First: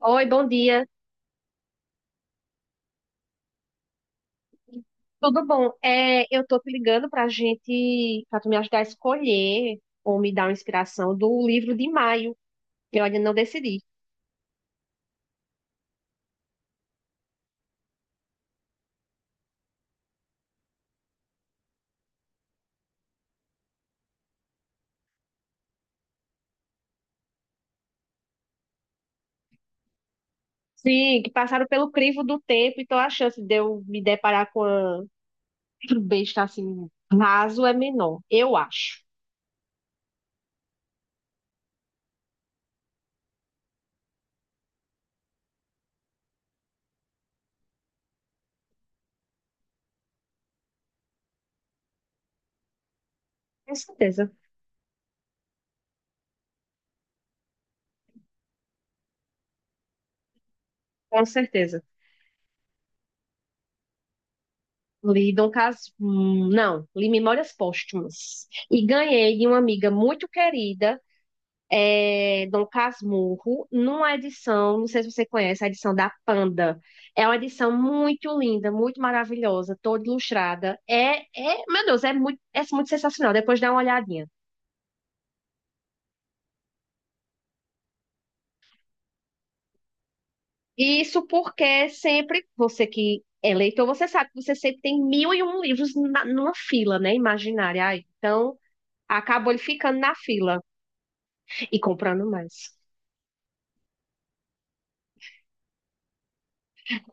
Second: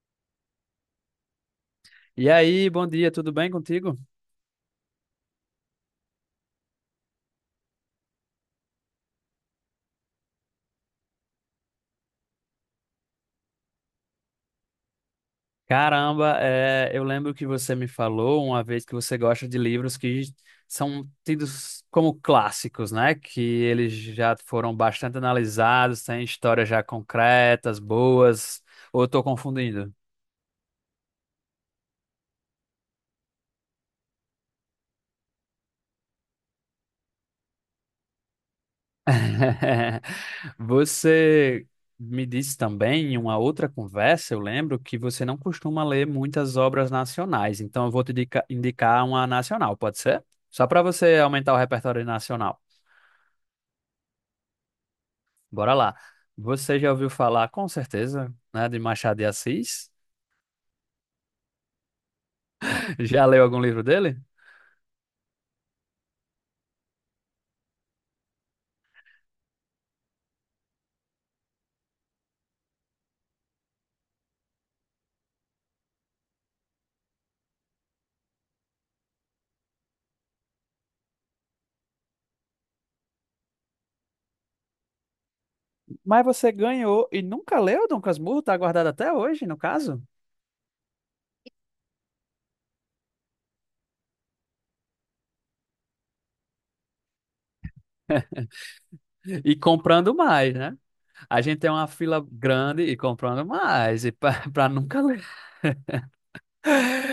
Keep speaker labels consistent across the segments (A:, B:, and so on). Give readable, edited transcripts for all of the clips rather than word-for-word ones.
A: Oi, bom dia.
B: E aí, bom dia, tudo bem contigo?
A: Tudo bom? Eu tô te ligando pra gente, pra tu me ajudar a escolher ou me dar uma inspiração do livro de maio. Eu ainda não decidi.
B: Caramba, eu lembro que você me falou uma vez que você gosta de livros que são tidos como clássicos, né? Que eles já foram bastante analisados, têm histórias já concretas, boas, ou eu tô confundindo?
A: Sim, que passaram pelo crivo do tempo, então a chance de eu me deparar com uma besta assim raso é menor, eu acho.
B: Você me disse também em uma outra conversa, eu lembro que você não costuma ler muitas obras nacionais, então eu vou te indicar uma nacional, pode ser? Só para você aumentar o repertório nacional.
A: Com certeza,
B: Bora lá. Você já ouviu falar, com certeza, né, de Machado de Assis?
A: com certeza.
B: Já leu algum livro dele?
A: Não, li Memórias Póstumas. E ganhei de uma amiga muito querida Dom Casmurro, numa edição, não sei se você conhece, a edição da Panda. É uma edição muito linda, muito maravilhosa, toda ilustrada. Meu Deus, é muito sensacional. Depois dá uma olhadinha.
B: Mas você ganhou e nunca leu Dom Casmurro, tá guardado até hoje, no caso?
A: Isso porque sempre, você que é leitor, você sabe que você sempre tem mil e um livros numa fila, né? Imaginária. Aí, então, acabou
B: E
A: ele ficando
B: comprando
A: na
B: mais,
A: fila
B: né? A gente tem
A: e
B: uma fila
A: comprando mais.
B: grande e comprando mais, e para nunca ler.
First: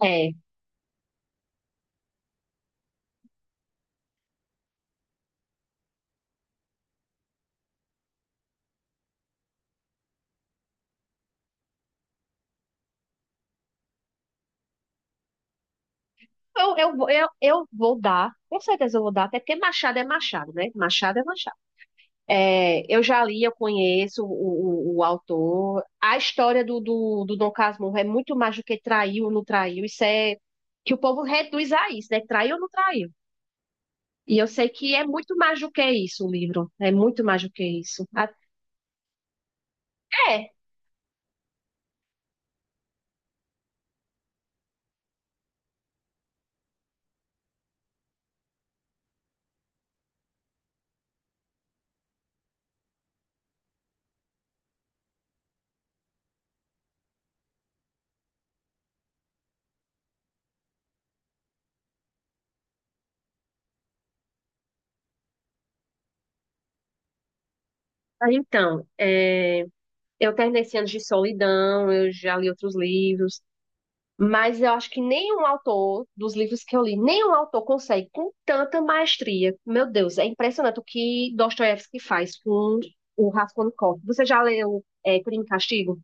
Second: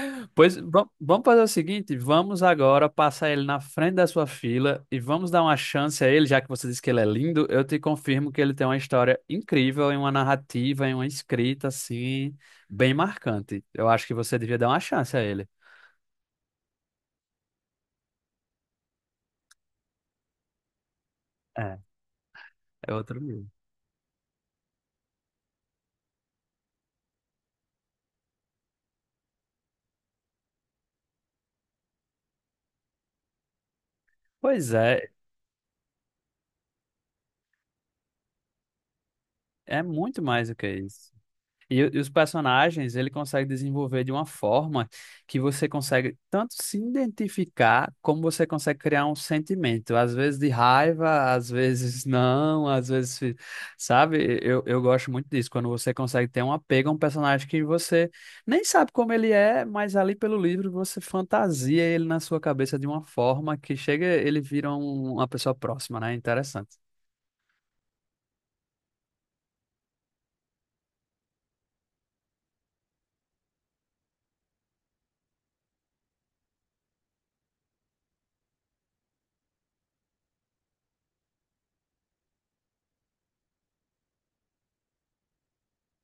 A: É.
B: Vamos fazer o seguinte, vamos agora passar ele na frente da sua fila e vamos dar uma chance a ele, já que você disse que ele é lindo, eu te confirmo que ele tem uma história incrível, em uma narrativa, em uma escrita assim, bem marcante. Eu acho que você devia dar uma chance a ele.
A: Eu vou dar, com certeza eu vou dar, até porque Machado é Machado, né? Machado é Machado.
B: É, é
A: Eu
B: outro
A: já li,
B: livro.
A: eu conheço o autor. A história do Dom Casmurro é muito mais do que traiu ou não traiu. Isso é que o povo reduz a isso, né? Traiu ou não traiu. E eu sei
B: Pois
A: que é
B: é,
A: muito mais do que isso o livro. É muito mais do que isso.
B: é muito mais
A: É,
B: do que isso. E os personagens, ele consegue desenvolver de uma forma que você consegue tanto se identificar, como você consegue criar um sentimento, às vezes de raiva, às vezes não, sabe? Eu gosto muito disso, quando você consegue ter um apego a um personagem que você nem sabe como ele é, mas ali pelo livro você fantasia ele na sua cabeça de uma forma que chega, ele vira uma pessoa próxima, né? Interessante.
A: Aí então, eu terminei esse ano de solidão, eu já li outros livros. Mas eu acho que nenhum autor, dos livros que eu li, nenhum autor consegue com tanta maestria. Meu Deus, é impressionante o que Dostoiévski faz com o Raskolnikov. Você já leu Crime e Castigo?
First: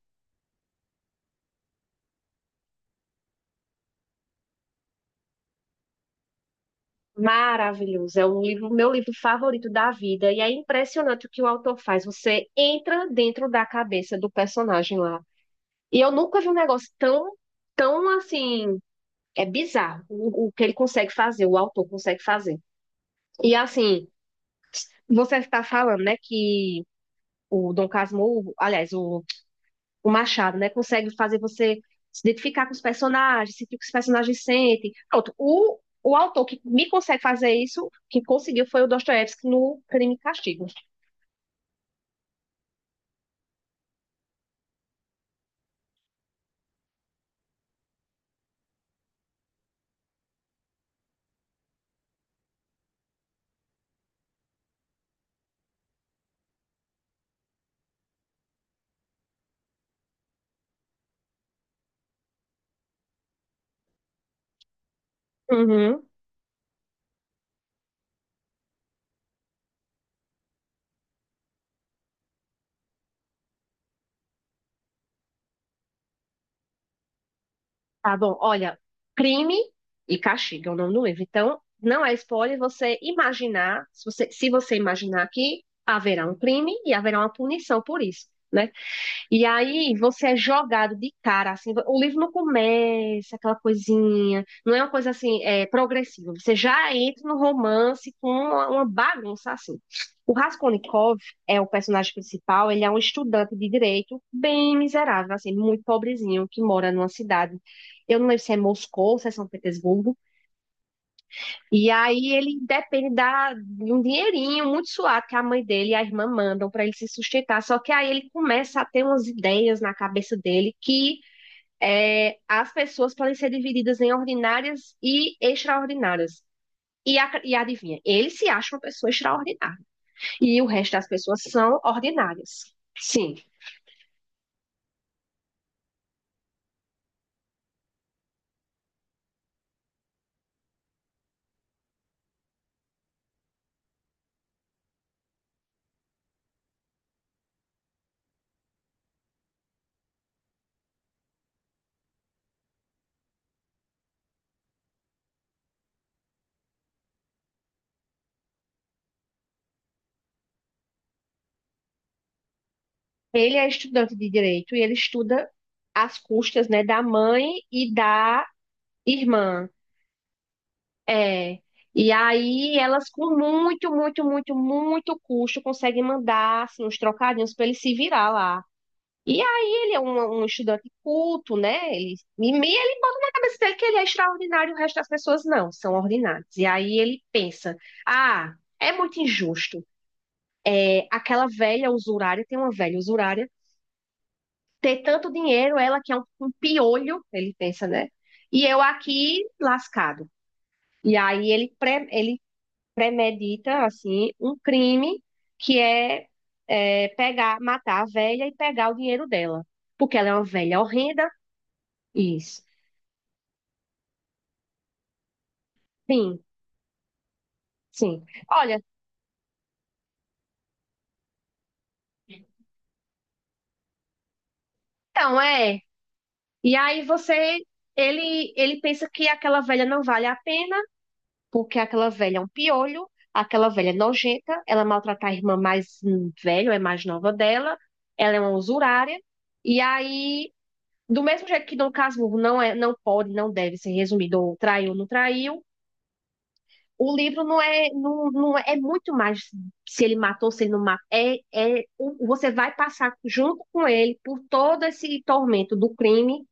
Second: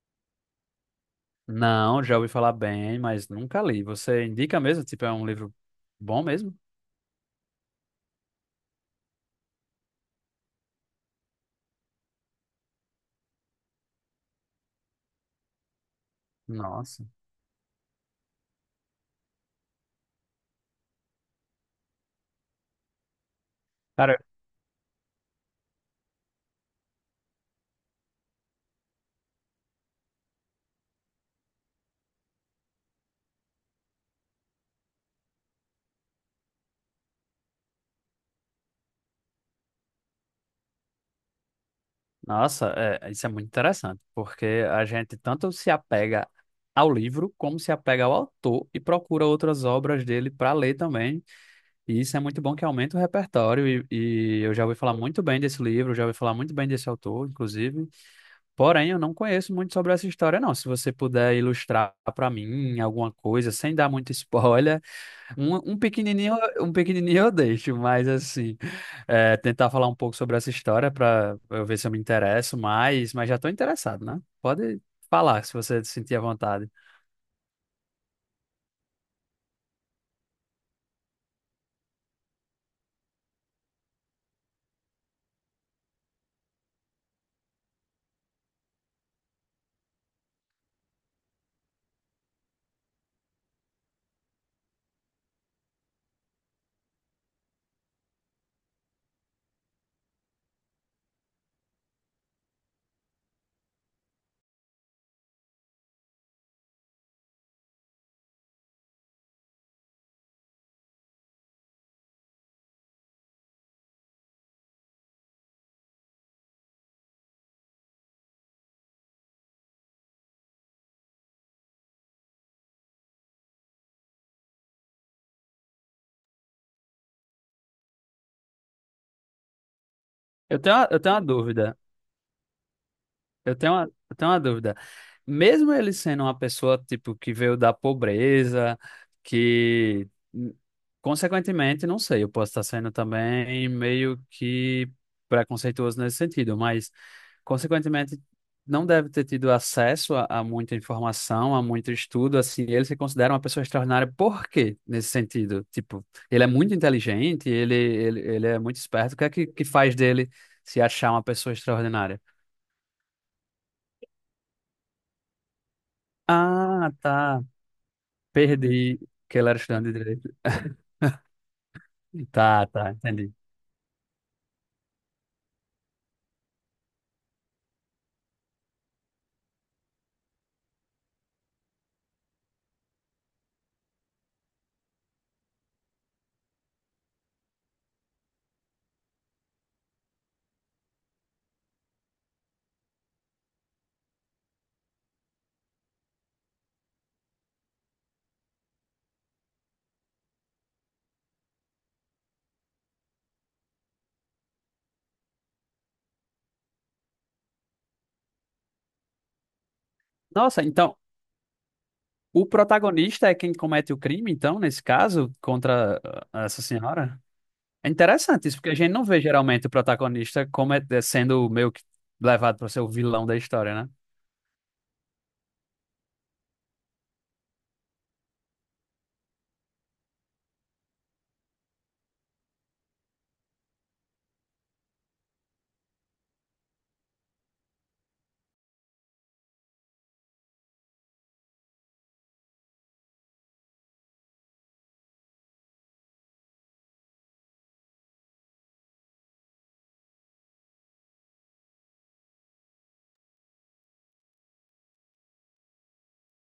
B: Não, já ouvi falar bem, mas nunca li. Você indica mesmo? Tipo, é um livro bom mesmo?
A: Maravilhoso, é um livro, meu livro favorito da vida, e é impressionante o que o autor faz. Você entra dentro da cabeça do personagem lá. E eu nunca vi um negócio
B: Nossa.
A: tão, tão assim, é bizarro o que ele consegue fazer, o autor consegue fazer. E assim,
B: Cara,
A: você está falando, né, que o Dom Casmurro, aliás, o Machado, né, consegue fazer você se identificar com os personagens, sentir o que os personagens sentem. Pronto, o autor que me consegue fazer isso, que conseguiu, foi o Dostoiévski no Crime e Castigo.
B: nossa, isso é muito interessante, porque a gente tanto se apega ao livro, como se apega ao autor e procura outras obras dele para ler também. E isso é muito bom que aumenta o repertório. E eu já ouvi falar muito bem desse livro, já ouvi falar muito bem desse autor, inclusive. Porém, eu não conheço muito sobre essa história, não. Se você puder ilustrar para mim alguma coisa, sem dar muito spoiler. Um,
A: Uhum,
B: um pequenininho eu deixo, mas assim, tentar falar um pouco sobre essa história para eu ver se eu me interesso mais, mas já estou interessado, né? Pode falar se você sentir à vontade.
A: tá bom, olha, Crime e Castigo é o nome do livro. Então, não é spoiler você imaginar, se você imaginar que haverá um crime e haverá uma punição por isso, né? E aí você é jogado de cara, assim, o livro não começa aquela coisinha, não é uma coisa assim, progressiva. Você já entra no romance com uma bagunça assim. O Raskolnikov é o personagem principal, ele é um estudante de direito bem miserável, assim, muito pobrezinho, que mora numa cidade. Eu não lembro se é Moscou, se é São Petersburgo, e aí ele depende de um dinheirinho muito suado que a mãe dele e a irmã mandam para ele se sustentar. Só que aí ele começa a ter umas ideias na cabeça dele que as pessoas podem ser divididas em ordinárias e extraordinárias. E adivinha, ele se acha uma pessoa extraordinária. E o resto
B: Eu
A: das
B: tenho uma
A: pessoas
B: dúvida.
A: são ordinárias. Sim,
B: Eu tenho uma dúvida. Mesmo ele sendo uma pessoa, tipo, que veio da pobreza, que, n- consequentemente, não sei, eu posso estar sendo também meio que preconceituoso nesse sentido, mas, consequentemente, não deve ter tido acesso a muita informação, a muito estudo, assim, ele se considera uma pessoa extraordinária. Por quê, nesse sentido? Tipo, ele é muito inteligente, ele é muito esperto. O que é que faz dele se achar uma pessoa extraordinária?
A: ele é estudante de direito e ele estuda às custas, né,
B: Ah,
A: da
B: tá.
A: mãe e da
B: Perdi que ela era
A: irmã.
B: estudante de direito.
A: É. E
B: Tá,
A: aí
B: tá,
A: elas
B: entendi.
A: com muito, muito, muito, muito custo conseguem mandar assim, uns trocadinhos para ele se virar lá. E aí ele é um estudante culto, né? Ele na cabeça dele que ele é extraordinário, o resto das pessoas não, são ordinárias. E aí ele pensa, ah, é muito injusto. Tem uma velha usurária, ter tanto dinheiro, ela que é um piolho, ele pensa, né? E eu aqui lascado. E aí ele premedita, assim, um crime que é pegar, matar a velha e pegar o dinheiro dela. Porque ela é uma
B: Nossa,
A: velha
B: então
A: horrenda.
B: o
A: Isso.
B: protagonista é quem comete o crime, então, nesse caso, contra
A: Sim,
B: ah, essa senhora? É
A: sim.
B: interessante isso, porque a
A: Olha,
B: gente não vê geralmente o protagonista como é sendo meio que levado para ser o vilão da história, né?
A: então é. E aí ele pensa que aquela velha não vale a pena, porque aquela velha é um piolho, aquela velha é nojenta, ela maltrata a irmã mais velha, ou é mais nova dela, ela é uma usurária. E aí, do mesmo jeito que Dom Casmurro não é, não pode, não deve ser resumido ou traiu, ou não traiu, o livro não é muito mais se ele matou, se ele não matou. Você vai passar junto com ele por todo esse tormento do crime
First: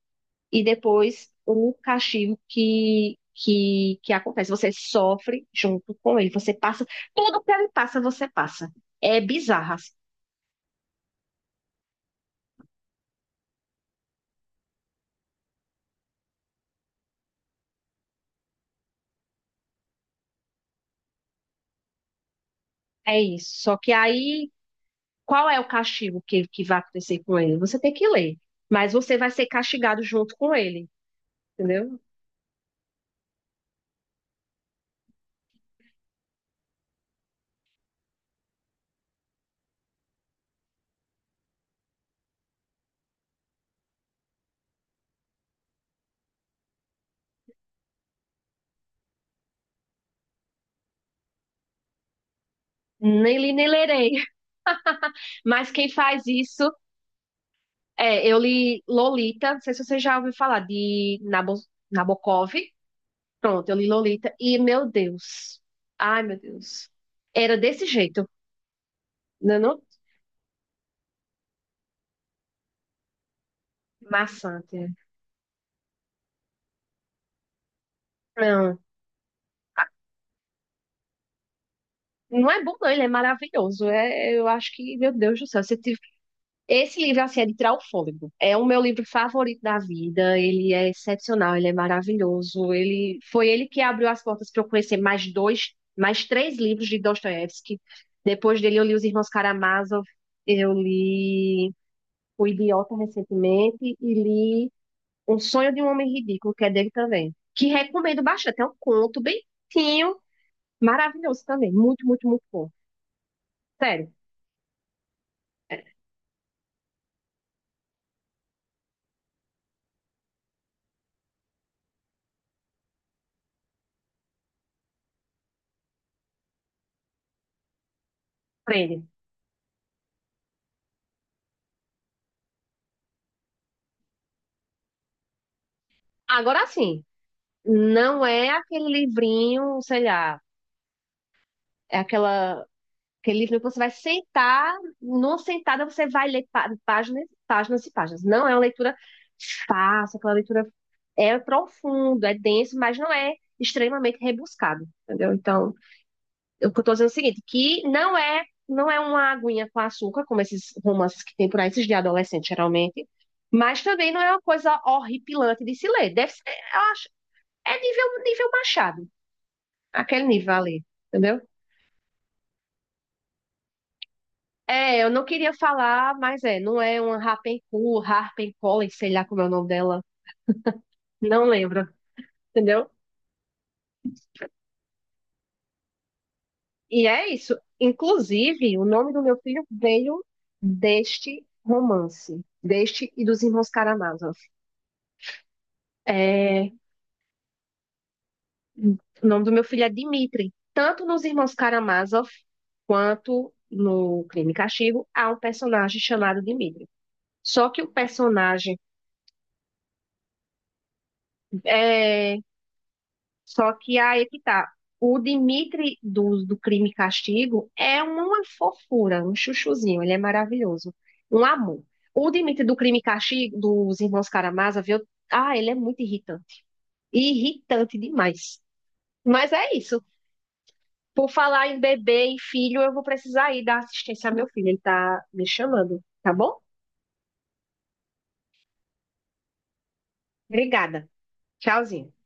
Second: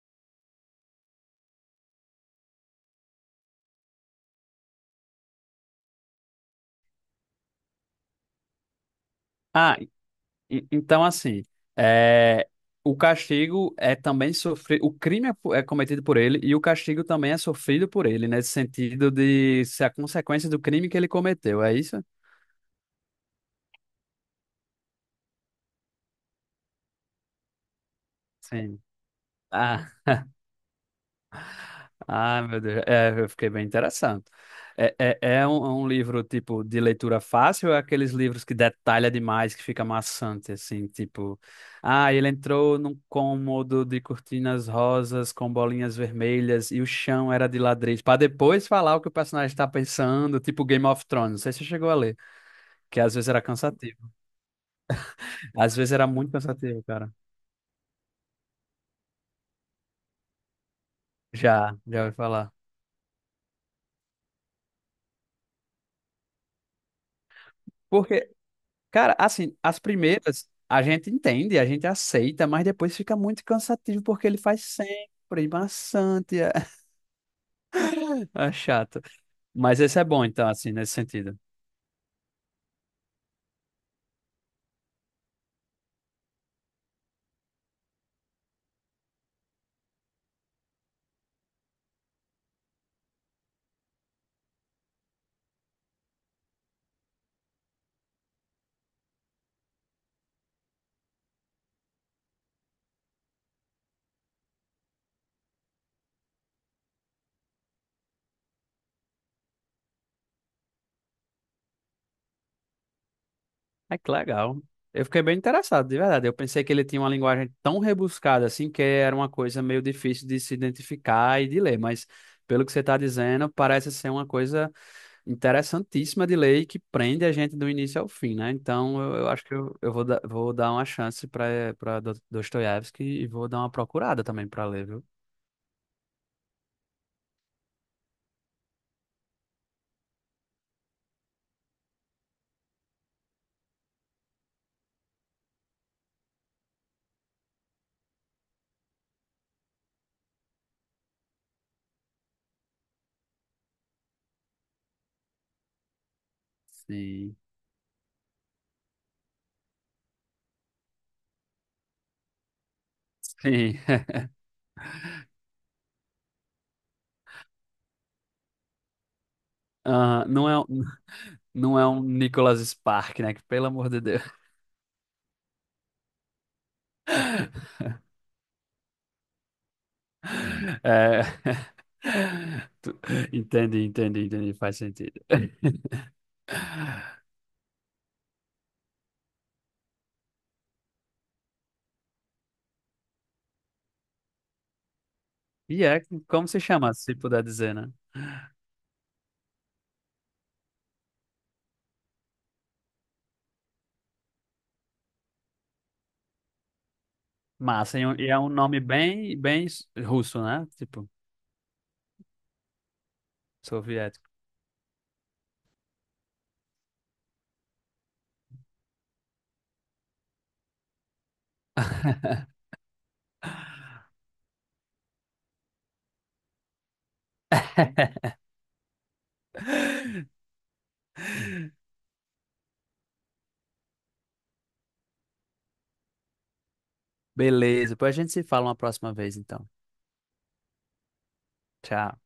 A: e depois o castigo que acontece. Você sofre junto com ele. Você passa, tudo que ele passa, você passa. É bizarro,
B: Ah, e-
A: assim.
B: então assim, é, o castigo é também sofrido, o crime é, é cometido por ele e o castigo também é sofrido por ele, nesse sentido de ser a consequência do crime que ele cometeu, é isso?
A: É isso. Só que aí, qual é o castigo que vai acontecer com ele? Você tem que ler,
B: Sim.
A: mas você vai ser
B: Ah,
A: castigado junto com ele, entendeu?
B: ah, meu Deus. É, eu fiquei bem interessado. É um livro, tipo, de leitura fácil ou é aqueles livros que detalha demais, que fica maçante, assim, tipo... Ah, ele entrou num cômodo de cortinas rosas com bolinhas vermelhas e o chão era de ladrilhos, para depois falar o que o personagem está pensando, tipo Game of Thrones. Não sei se você chegou a ler, que às
A: Nem
B: vezes era
A: li, nem lerei.
B: cansativo.
A: Mas
B: Às
A: quem
B: vezes era
A: faz
B: muito
A: isso
B: cansativo, cara.
A: eu li Lolita, não sei se você já ouviu falar de
B: Já, já ouvi falar.
A: Nabokov. Pronto, eu li Lolita e meu Deus. Ai, meu Deus. Era desse jeito.
B: Porque cara,
A: Não,
B: assim,
A: é
B: as
A: não
B: primeiras a gente entende, a gente aceita, mas depois fica muito cansativo porque ele faz
A: maçante.
B: sempre, e maçante, é
A: Não,
B: chato. Mas esse é bom, então, assim, nesse sentido.
A: não é bom não, ele é maravilhoso. Eu acho que, meu Deus do céu, se Esse livro, assim, é de tirar o fôlego. É o meu livro favorito da vida. Ele é excepcional, ele é maravilhoso. Ele foi ele que abriu as portas para eu conhecer mais dois, mais três livros de Dostoiévski. Depois dele, eu li Os Irmãos Karamazov, eu li O Idiota recentemente e li Um Sonho de um Homem Ridículo, que é dele também. Que recomendo bastante. É um conto bem curtinho, maravilhoso também. Muito, muito, muito bom.
B: É que
A: Sério,
B: legal. Eu fiquei bem interessado, de verdade. Eu pensei que ele tinha uma linguagem tão rebuscada, assim, que era uma coisa meio difícil de se identificar e de ler, mas pelo que você está dizendo, parece ser uma coisa interessantíssima de lei que prende a gente do início ao fim, né? Então
A: prende.
B: eu acho que eu vou, vou dar uma chance para para Dostoiévski e vou dar uma procurada também para ler, viu?
A: Agora sim. Não é aquele livrinho, sei lá, é aquele livro que você vai sentar, numa sentada você vai ler páginas, páginas e páginas. Não é uma leitura fácil, aquela leitura é profundo, é denso, mas não é extremamente rebuscado, entendeu? Então, eu estou dizendo é o
B: Sim.
A: seguinte, que não é uma aguinha com açúcar, como esses romances que tem por aí, esses de adolescente, geralmente,
B: Sim.
A: mas também não é uma coisa horripilante de se ler. Deve ser, eu acho, é nível, nível Machado. Aquele
B: Ah, não
A: nível
B: é, um-
A: ali, entendeu?
B: não é um Nicholas Spark, né? Que, pelo amor de Deus.
A: Eu não queria falar, mas não é uma Rapunzel, Harpencollen, sei lá como é o nome dela.
B: É.
A: Não lembro, entendeu?
B: Tu- Entendi, entendi. Faz sentido.
A: E é isso. Inclusive, o nome do meu filho veio deste romance, deste e dos Irmãos Karamazov.
B: E é como se
A: É,
B: chama, se puder dizer, né?
A: o nome do meu filho é Dmitri. Tanto nos Irmãos Karamazov quanto no Crime e Castigo, há um personagem chamado Dmitri. Só que o
B: Massa. E é um
A: personagem
B: nome bem, bem russo, né? Tipo,
A: é, Só que aí é
B: soviético.
A: que tá. O Dimitri dos do Crime e Castigo é uma fofura, um chuchuzinho, ele é maravilhoso, um amor. O Dimitri do Crime e Castigo dos Irmãos Karamazov, ah, ele é muito irritante, irritante demais. Mas é isso. Por falar em bebê e filho, eu vou precisar ir dar assistência ao meu filho, ele tá me chamando, tá bom?
B: Beleza, depois a gente se fala uma próxima vez, então.
A: Obrigada. Tchauzinho.
B: Tchau.